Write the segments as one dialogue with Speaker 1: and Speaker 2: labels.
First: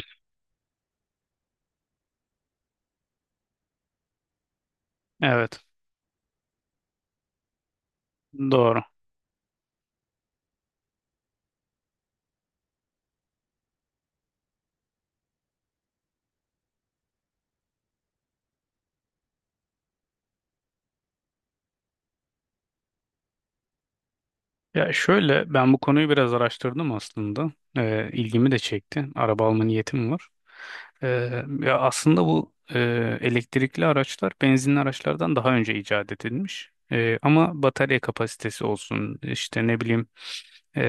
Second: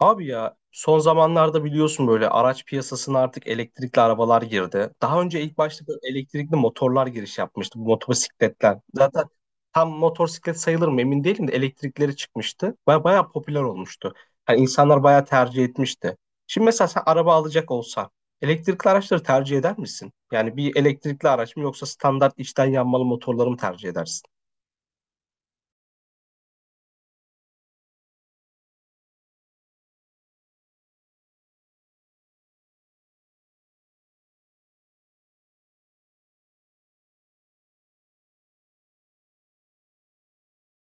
Speaker 1: Abi ya son zamanlarda biliyorsun böyle araç piyasasına artık elektrikli arabalar girdi. Daha önce ilk
Speaker 2: Evet,
Speaker 1: başta böyle elektrikli motorlar giriş yapmıştı bu motosikletler.
Speaker 2: doğru.
Speaker 1: Zaten tam motosiklet sayılır mı emin değilim de elektrikleri çıkmıştı. Bayağı popüler olmuştu. Hani insanlar bayağı tercih etmişti. Şimdi mesela sen araba alacak olsan elektrikli araçları tercih eder misin? Yani bir elektrikli araç mı yoksa standart içten yanmalı motorları mı tercih edersin?
Speaker 2: Ya şöyle ben bu konuyu biraz araştırdım aslında. İlgimi de çekti. Araba alma niyetim var. Ee, aslında bu elektrikli araçlar benzinli araçlardan daha önce icat edilmiş. Ama batarya kapasitesi olsun, işte ne bileyim e,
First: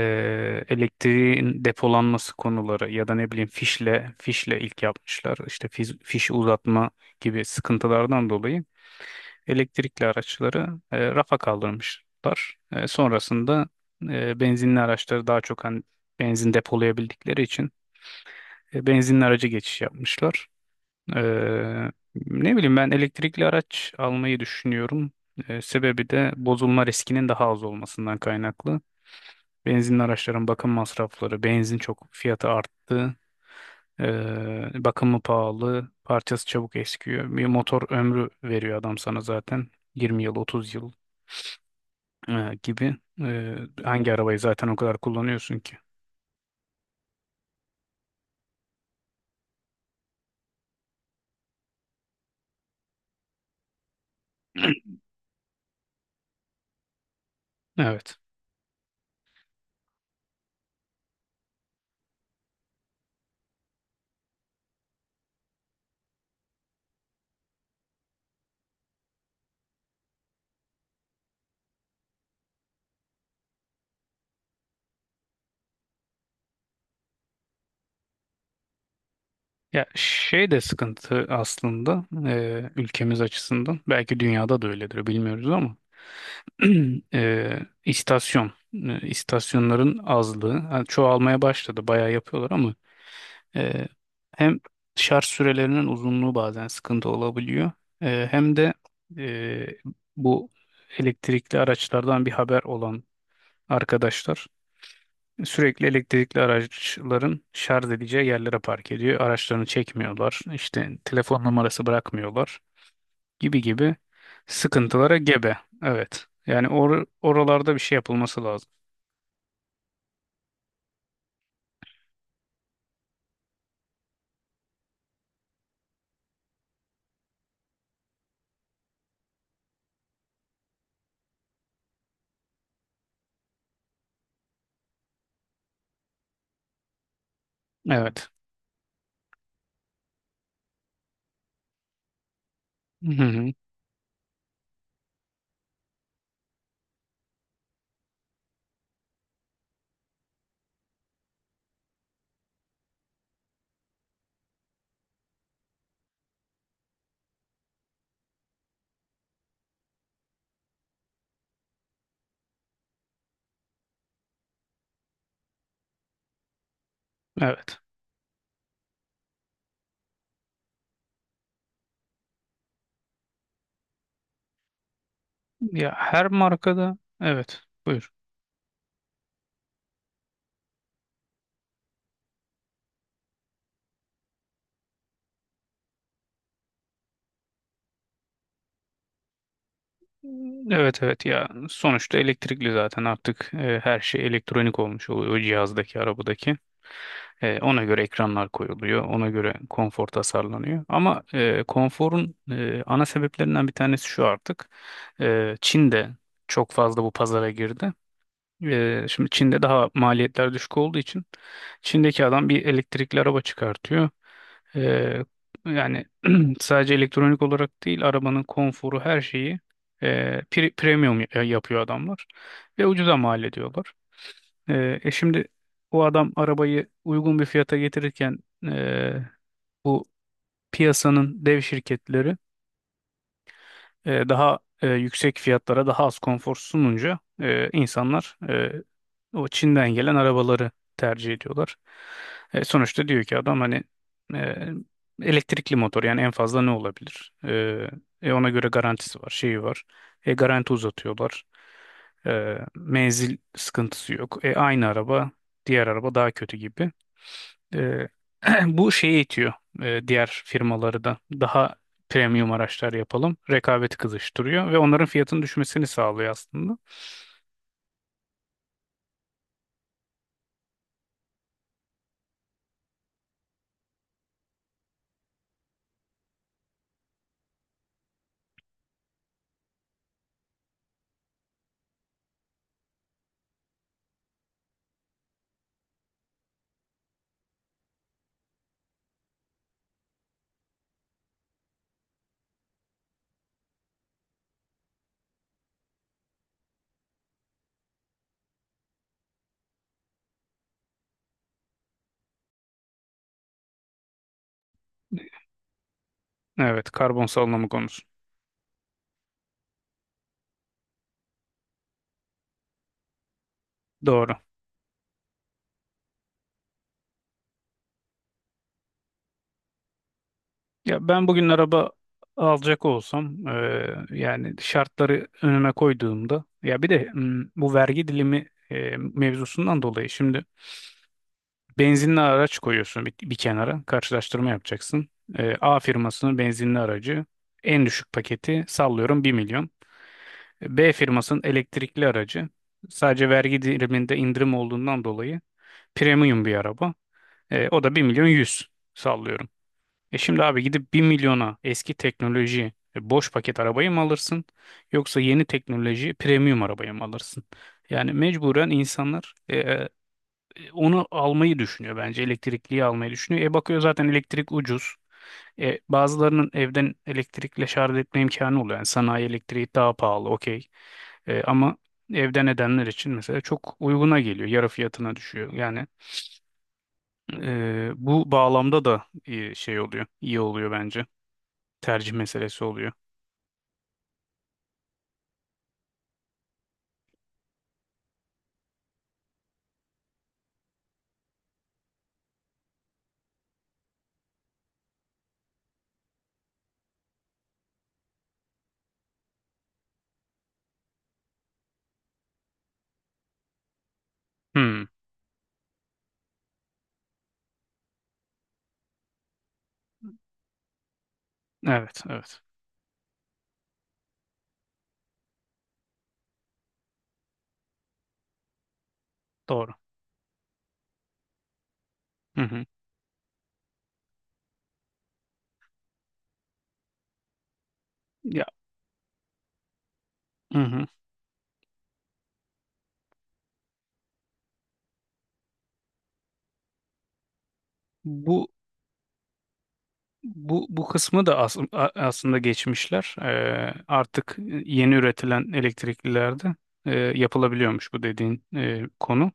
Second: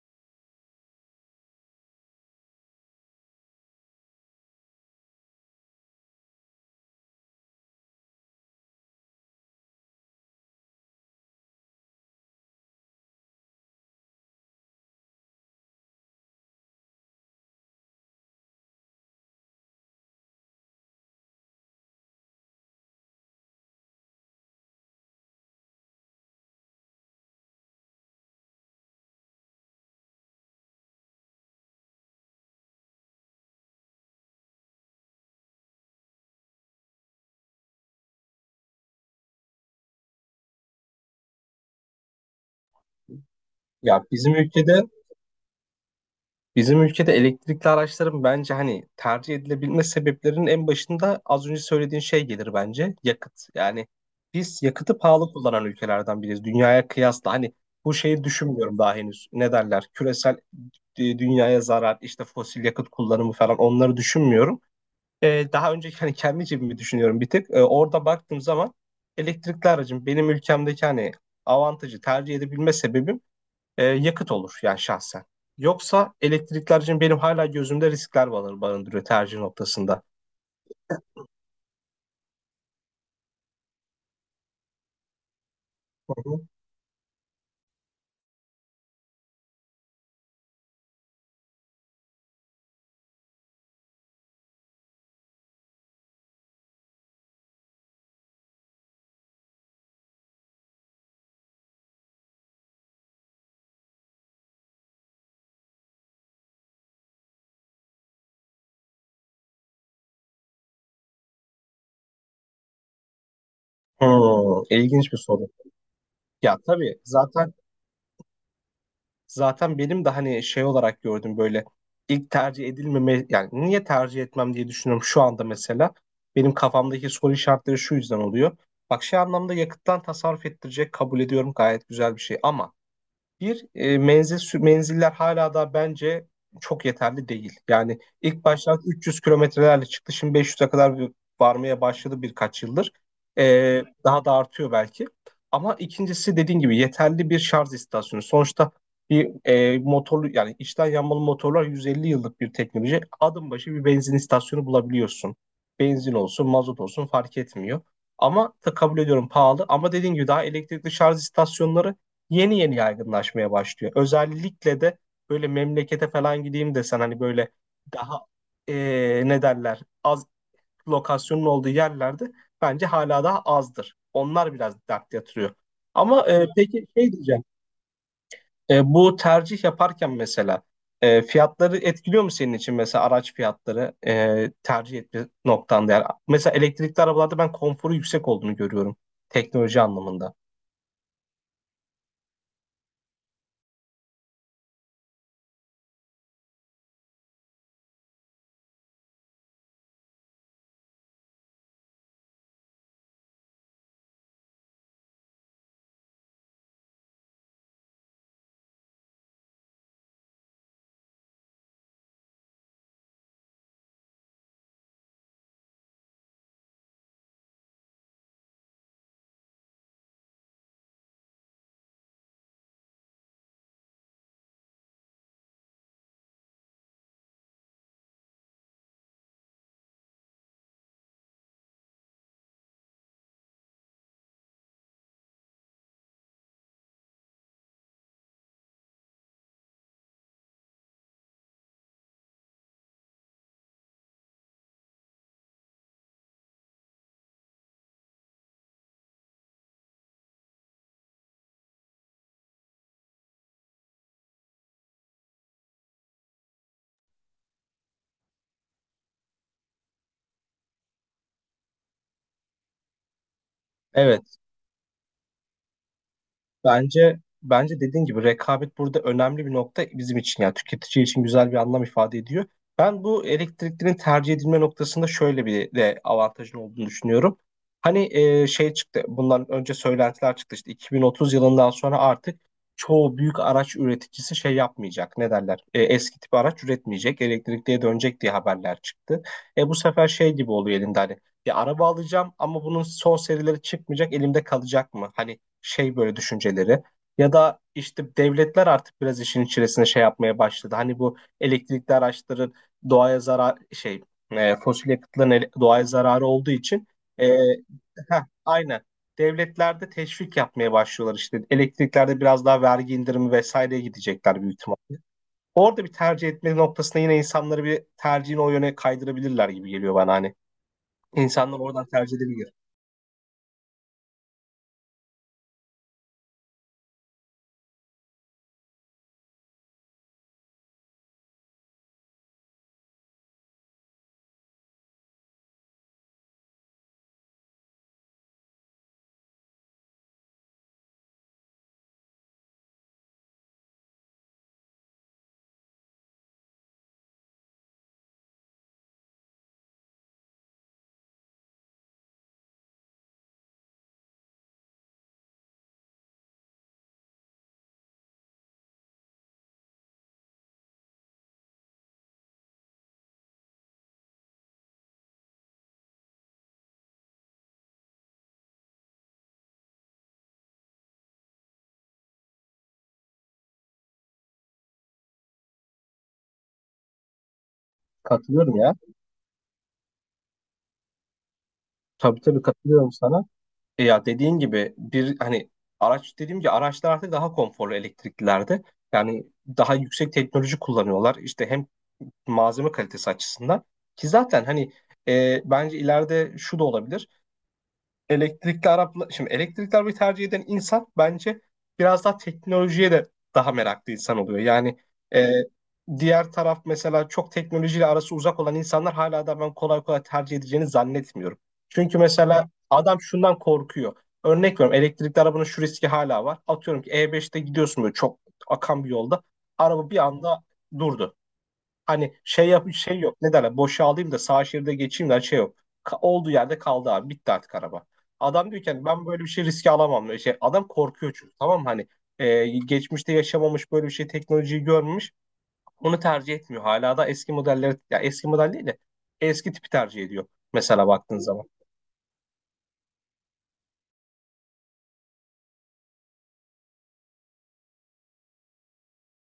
Speaker 2: elektriğin depolanması konuları ya da ne bileyim fişle ilk yapmışlar. İşte fiş fişi uzatma gibi sıkıntılardan dolayı elektrikli araçları rafa kaldırmışlar. Sonrasında benzinli araçları daha çok hani benzin depolayabildikleri için benzinli araca geçiş yapmışlar. E, ne bileyim ben elektrikli araç almayı düşünüyorum. Sebebi de bozulma riskinin daha az olmasından kaynaklı. Benzinli araçların bakım masrafları, benzin çok fiyatı arttı. E, Bakımı pahalı, parçası çabuk eskiyor. Bir motor ömrü veriyor adam sana zaten. 20 yıl, 30 yıl gibi e,
Speaker 1: Ya
Speaker 2: Hangi
Speaker 1: bizim
Speaker 2: arabayı zaten o
Speaker 1: ülkede
Speaker 2: kadar kullanıyorsun ki?
Speaker 1: Bizim ülkede elektrikli araçların bence hani tercih edilebilme sebeplerinin en başında az önce söylediğin şey gelir bence. Yakıt. Yani biz yakıtı pahalı kullanan ülkelerden biriyiz. Dünyaya kıyasla hani bu
Speaker 2: Evet.
Speaker 1: şeyi düşünmüyorum daha henüz. Ne derler? Küresel dünyaya zarar, işte fosil yakıt kullanımı falan onları düşünmüyorum. Daha önce hani kendi cebimi düşünüyorum bir tık. Orada baktığım zaman elektrikli aracın benim ülkemdeki hani avantajı tercih edebilme sebebim yakıt olur yani şahsen. Yoksa elektrikler için benim hala gözümde riskler barındırıyor tercih
Speaker 2: Ya
Speaker 1: noktasında.
Speaker 2: şey de sıkıntı aslında, ülkemiz açısından belki dünyada da öyledir bilmiyoruz ama
Speaker 1: Hı hı.
Speaker 2: istasyonların azlığı. Ha, Çoğalmaya başladı, bayağı yapıyorlar ama e, hem şarj sürelerinin uzunluğu bazen sıkıntı olabiliyor, hem de e, bu elektrikli araçlardan bir haber olan arkadaşlar sürekli elektrikli araçların şarj edeceği yerlere park ediyor. Araçlarını çekmiyorlar. İşte telefon numarası bırakmıyorlar gibi gibi
Speaker 1: Hmm, ilginç
Speaker 2: sıkıntılara
Speaker 1: bir soru.
Speaker 2: gebe. Evet.
Speaker 1: Ya
Speaker 2: Yani
Speaker 1: tabii zaten
Speaker 2: oralarda bir şey yapılması lazım.
Speaker 1: zaten benim de hani şey olarak gördüm böyle ilk tercih edilmeme, yani niye tercih etmem diye düşünüyorum şu anda mesela. Benim kafamdaki soru işaretleri şu yüzden oluyor. Bak şey anlamda yakıttan tasarruf ettirecek, kabul ediyorum gayet güzel bir şey. Ama menziller hala da bence çok yeterli değil. Yani
Speaker 2: Evet.
Speaker 1: ilk başta 300 kilometrelerle çıktı. Şimdi 500'e kadar varmaya başladı birkaç yıldır.
Speaker 2: Hı hı.
Speaker 1: E, Daha da artıyor belki. Ama ikincisi dediğin gibi yeterli bir şarj istasyonu. Sonuçta bir motorlu, yani içten yanmalı motorlar 150 yıllık bir teknoloji. Adım başı bir benzin istasyonu bulabiliyorsun. Benzin olsun, mazot olsun fark etmiyor. Ama da kabul ediyorum, pahalı. Ama dediğin gibi daha elektrikli şarj istasyonları yeni yeni yaygınlaşmaya başlıyor. Özellikle de böyle memlekete falan gideyim desen hani böyle
Speaker 2: Evet.
Speaker 1: daha ne derler, az lokasyonun olduğu yerlerde bence hala daha azdır. Onlar biraz dert yatırıyor.
Speaker 2: Ya her
Speaker 1: Ama peki
Speaker 2: markada,
Speaker 1: şey diyeceğim.
Speaker 2: evet. Buyur.
Speaker 1: Bu tercih yaparken mesela fiyatları etkiliyor mu senin için, mesela araç fiyatları tercih etme noktanda? Yani mesela elektrikli arabalarda ben konforu yüksek olduğunu görüyorum, teknoloji anlamında.
Speaker 2: Evet, evet. Ya sonuçta elektrikli zaten artık her şey elektronik olmuş oluyor, o cihazdaki arabadaki. Ona göre ekranlar koyuluyor, ona göre konfor tasarlanıyor. Ama konforun ana sebeplerinden bir tanesi şu artık. Çin de çok fazla bu pazara girdi. Şimdi Çin'de daha maliyetler düşük olduğu için Çin'deki adam bir elektrikli araba çıkartıyor. E, yani sadece elektronik olarak değil, arabanın konforu her şeyi e, premium yapıyor adamlar ve ucuza mal ediyorlar. Şimdi o adam arabayı uygun bir fiyata getirirken e, bu piyasanın dev şirketleri yüksek fiyatlara daha az konfor sununca insanlar o Çin'den gelen arabaları tercih ediyorlar. Sonuçta diyor ki adam hani e, elektrikli motor, yani en fazla ne olabilir? Ona göre garantisi var, şeyi var. Garanti uzatıyorlar. Menzil sıkıntısı yok. Aynı araba, diğer araba daha kötü gibi. Ee, bu şeyi itiyor diğer firmaları da: daha premium araçlar yapalım. Rekabeti
Speaker 1: Evet,
Speaker 2: kızıştırıyor ve onların fiyatının düşmesini sağlıyor aslında.
Speaker 1: bence dediğin gibi rekabet burada önemli bir nokta, bizim için yani tüketici için güzel bir anlam ifade ediyor. Ben bu elektriklerin tercih edilme noktasında şöyle bir de avantajın olduğunu düşünüyorum. Hani şey çıktı, bundan önce söylentiler çıktı, işte 2030 yılından sonra artık çoğu büyük araç üreticisi şey yapmayacak. Ne derler? Eski tip araç üretmeyecek, elektrikliye dönecek diye haberler çıktı. Bu sefer şey gibi oluyor elinde hani. Ya araba alacağım ama bunun son serileri çıkmayacak, elimde kalacak mı? Hani şey böyle düşünceleri. Ya da işte devletler artık biraz işin içerisine şey yapmaya başladı. Hani bu elektrikli araçların doğaya zarar şey, fosil yakıtların doğaya zararı olduğu için
Speaker 2: Evet, karbon
Speaker 1: e,
Speaker 2: salınımı konusu.
Speaker 1: aynen, devletlerde teşvik yapmaya başlıyorlar işte. Elektriklerde biraz daha vergi indirimi vesaireye
Speaker 2: Doğru.
Speaker 1: gidecekler büyük ihtimalle. Orada bir tercih etme noktasında yine insanları, bir tercihini o yöne kaydırabilirler gibi geliyor bana hani.
Speaker 2: Ya ben bugün
Speaker 1: İnsanlar oradan
Speaker 2: araba
Speaker 1: tercih edebilir.
Speaker 2: alacak olsam, yani şartları önüme koyduğumda, bu vergi dilimi mevzusundan dolayı şimdi benzinli araç koyuyorsun bir kenara, karşılaştırma yapacaksın. A firmasının benzinli aracı en düşük paketi, sallıyorum, bir milyon. B firmasının elektrikli aracı, sadece vergi diliminde indirim olduğundan dolayı premium bir araba. O da bir milyon yüz, sallıyorum. Şimdi abi, gidip bir milyona eski teknoloji boş paket arabayı mı alırsın yoksa yeni teknoloji premium arabayı mı alırsın? Yani mecburen insanlar onu almayı düşünüyor, bence elektrikliyi almayı düşünüyor. Bakıyor zaten elektrik ucuz. Bazılarının evden elektrikle şarj etme imkanı oluyor. Yani sanayi elektriği daha pahalı, okey. Ama evden edenler için mesela çok uyguna geliyor. Yarı fiyatına düşüyor. Yani bu
Speaker 1: Katılıyorum ya.
Speaker 2: bağlamda da iyi şey oluyor, iyi oluyor bence. Tercih
Speaker 1: Tabii, tabii,
Speaker 2: meselesi oluyor.
Speaker 1: katılıyorum sana. Ya dediğin gibi bir hani araç, dediğim gibi araçlar artık daha konforlu elektriklilerde. Yani daha yüksek teknoloji kullanıyorlar. İşte hem malzeme kalitesi açısından, ki zaten hani bence ileride şu da olabilir: elektrikli araba, şimdi elektrikli arabayı tercih eden insan bence biraz daha teknolojiye de daha meraklı insan oluyor. Yani
Speaker 2: Hmm,
Speaker 1: e, diğer taraf mesela çok teknolojiyle arası uzak olan insanlar hala da ben kolay kolay tercih edeceğini zannetmiyorum. Çünkü
Speaker 2: evet, evet.
Speaker 1: mesela adam şundan korkuyor. Örnek veriyorum, elektrikli arabanın şu riski hala var. Atıyorum ki E5'te gidiyorsun böyle çok akan bir yolda.
Speaker 2: Doğru.
Speaker 1: Araba bir anda durdu. Hani
Speaker 2: Hı
Speaker 1: şey
Speaker 2: hı.
Speaker 1: yap şey yok. Ne derler? Boşalayım da sağ şeride geçeyim de, hani şey yok. Olduğu yerde kaldı abi. Bitti artık araba.
Speaker 2: Ya,
Speaker 1: Adam diyor ki hani ben böyle bir şey riske alamam. Şey,
Speaker 2: hı
Speaker 1: adam
Speaker 2: hı.
Speaker 1: korkuyor çünkü, tamam mı? Hani geçmişte yaşamamış, böyle bir şey teknolojiyi görmemiş. Onu tercih etmiyor. Hala da eski modelleri, ya eski
Speaker 2: Bu
Speaker 1: model değil de eski tipi tercih ediyor.
Speaker 2: bu
Speaker 1: Mesela baktığın
Speaker 2: kısmı da
Speaker 1: zaman.
Speaker 2: aslında geçmişler. Artık yeni üretilen elektriklilerde yapılabiliyormuş bu dediğin konu.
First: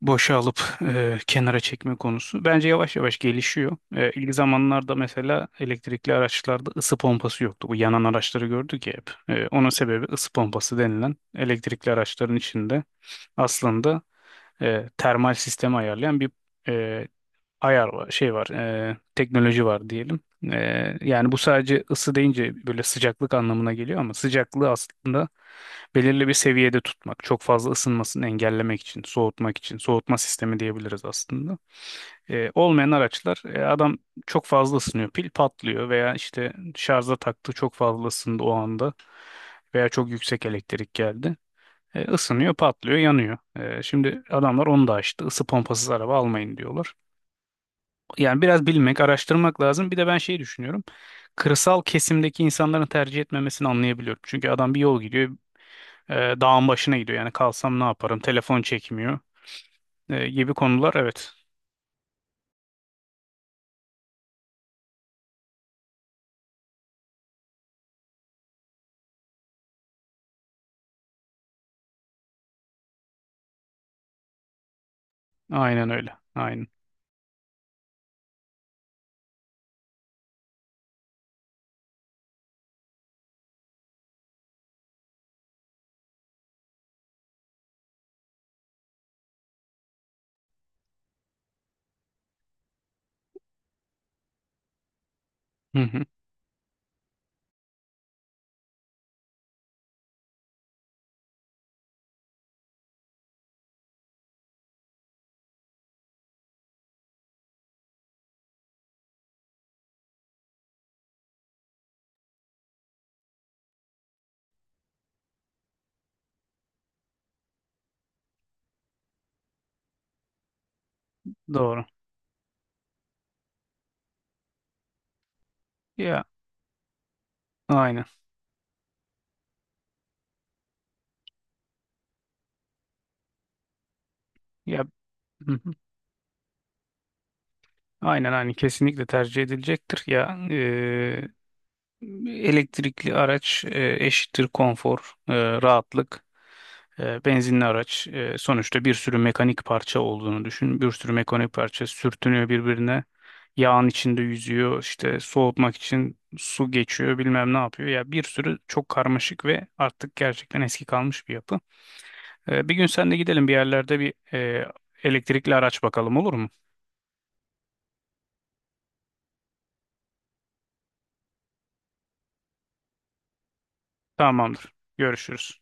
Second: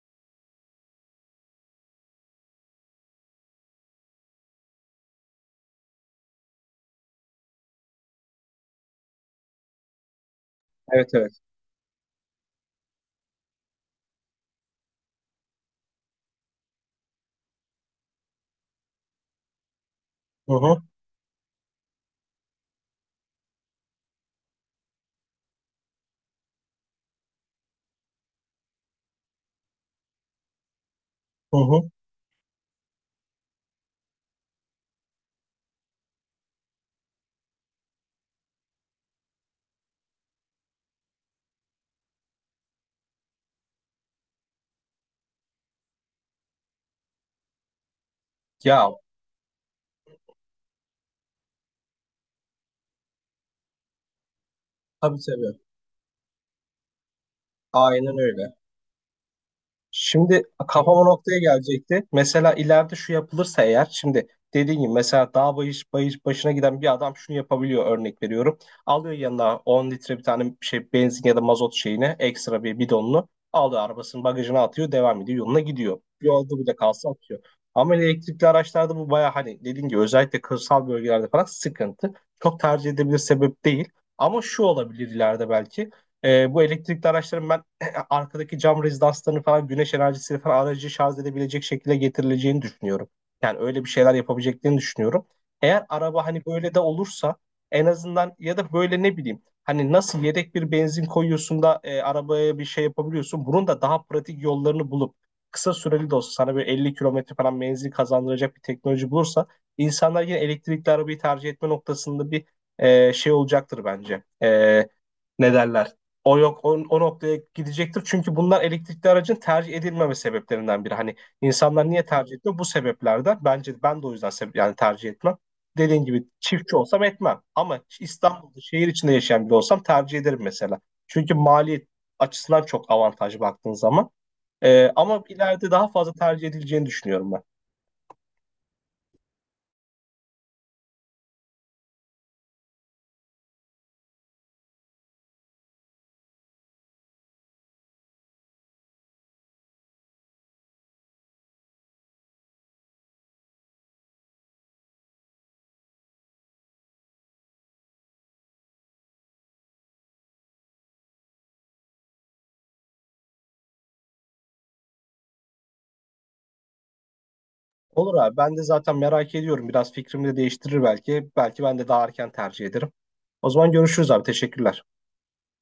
Speaker 2: Boşa alıp kenara çekme konusu bence yavaş yavaş gelişiyor. İlk zamanlarda mesela elektrikli araçlarda ısı pompası yoktu. Bu yanan araçları gördük ya hep. Onun sebebi, ısı pompası
Speaker 1: Evet,
Speaker 2: denilen
Speaker 1: evet.
Speaker 2: elektrikli araçların içinde aslında termal sistemi ayarlayan bir e, ayar var, şey var, teknoloji var diyelim.
Speaker 1: Hı
Speaker 2: E,
Speaker 1: hı,
Speaker 2: yani bu sadece ısı deyince böyle sıcaklık anlamına geliyor, ama sıcaklığı aslında belirli bir seviyede tutmak, çok fazla ısınmasını engellemek için, soğutmak için, soğutma sistemi diyebiliriz
Speaker 1: hı
Speaker 2: aslında.
Speaker 1: hı.
Speaker 2: Olmayan araçlar, adam çok fazla ısınıyor, pil patlıyor, veya işte şarja taktı, çok fazla ısındı o anda veya çok yüksek elektrik geldi. Isınıyor, patlıyor, yanıyor. Şimdi adamlar onu da açtı. Isı pompasız araba almayın diyorlar. Yani biraz
Speaker 1: Ya
Speaker 2: bilmek, araştırmak lazım. Bir de ben şey düşünüyorum. Kırsal kesimdeki insanların tercih etmemesini anlayabiliyorum. Çünkü adam bir yol
Speaker 1: tabii,
Speaker 2: gidiyor,
Speaker 1: tabii.
Speaker 2: e, dağın başına gidiyor. Yani kalsam ne
Speaker 1: Aynen
Speaker 2: yaparım?
Speaker 1: öyle.
Speaker 2: Telefon çekmiyor
Speaker 1: Şimdi
Speaker 2: gibi konular.
Speaker 1: kafama
Speaker 2: Evet.
Speaker 1: noktaya gelecekti. Mesela ileride şu yapılırsa eğer, şimdi dediğim gibi mesela dağ bayış, bayış başına giden bir adam şunu yapabiliyor, örnek veriyorum. Alıyor yanına 10 litre bir tane şey benzin ya da mazot şeyini, ekstra bir bidonunu alıyor arabasının bagajına, atıyor, devam ediyor yoluna
Speaker 2: Aynen
Speaker 1: gidiyor.
Speaker 2: öyle.
Speaker 1: Yolda
Speaker 2: Aynen.
Speaker 1: bile kalsa atıyor. Ama elektrikli araçlarda bu baya, hani dediğim gibi özellikle kırsal bölgelerde falan sıkıntı. Çok tercih edebilir sebep değil. Ama şu olabilir ileride belki. Bu elektrikli araçların ben arkadaki cam rezidanslarını falan güneş enerjisiyle falan aracı şarj edebilecek şekilde getirileceğini düşünüyorum. Yani öyle bir şeyler yapabileceklerini düşünüyorum.
Speaker 2: Hı
Speaker 1: Eğer
Speaker 2: hı.
Speaker 1: araba hani böyle de olursa en azından, ya da böyle ne bileyim hani nasıl yedek bir benzin koyuyorsun da arabaya bir şey yapabiliyorsun. Bunun da daha pratik yollarını bulup kısa süreli de olsa sana böyle 50 kilometre falan menzil kazandıracak bir teknoloji bulursa, insanlar yine elektrikli arabayı tercih etme noktasında bir şey olacaktır bence. Ne derler? O yok o, o noktaya gidecektir. Çünkü bunlar elektrikli aracın tercih edilmeme sebeplerinden biri. Hani
Speaker 2: Doğru.
Speaker 1: insanlar niye tercih ediyor? Bu sebeplerden. Bence ben de o yüzden yani tercih etmem. Dediğin
Speaker 2: Ya
Speaker 1: gibi çiftçi olsam etmem. Ama
Speaker 2: aynen.
Speaker 1: İstanbul'da şehir içinde yaşayan biri olsam tercih ederim mesela. Çünkü maliyet açısından çok avantajlı baktığın zaman.
Speaker 2: Ya,
Speaker 1: Ama
Speaker 2: hı
Speaker 1: ileride
Speaker 2: hı.
Speaker 1: daha fazla tercih edileceğini düşünüyorum ben.
Speaker 2: Aynen, aynen, kesinlikle tercih edilecektir. Elektrikli araç eşittir konfor, rahatlık. Benzinli araç, sonuçta bir sürü mekanik parça olduğunu düşün. Bir sürü mekanik parça sürtünüyor birbirine. Yağın içinde yüzüyor, işte soğutmak için su geçiyor, bilmem ne yapıyor. Ya bir sürü çok karmaşık ve artık gerçekten eski kalmış bir yapı. Bir gün sen de gidelim bir yerlerde bir elektrikli araç bakalım, olur mu?
Speaker 1: Olur abi, ben de zaten merak ediyorum. Biraz fikrimi de değiştirir belki. Belki ben de daha erken tercih ederim. O zaman görüşürüz abi.
Speaker 2: Tamamdır.
Speaker 1: Teşekkürler.
Speaker 2: Görüşürüz.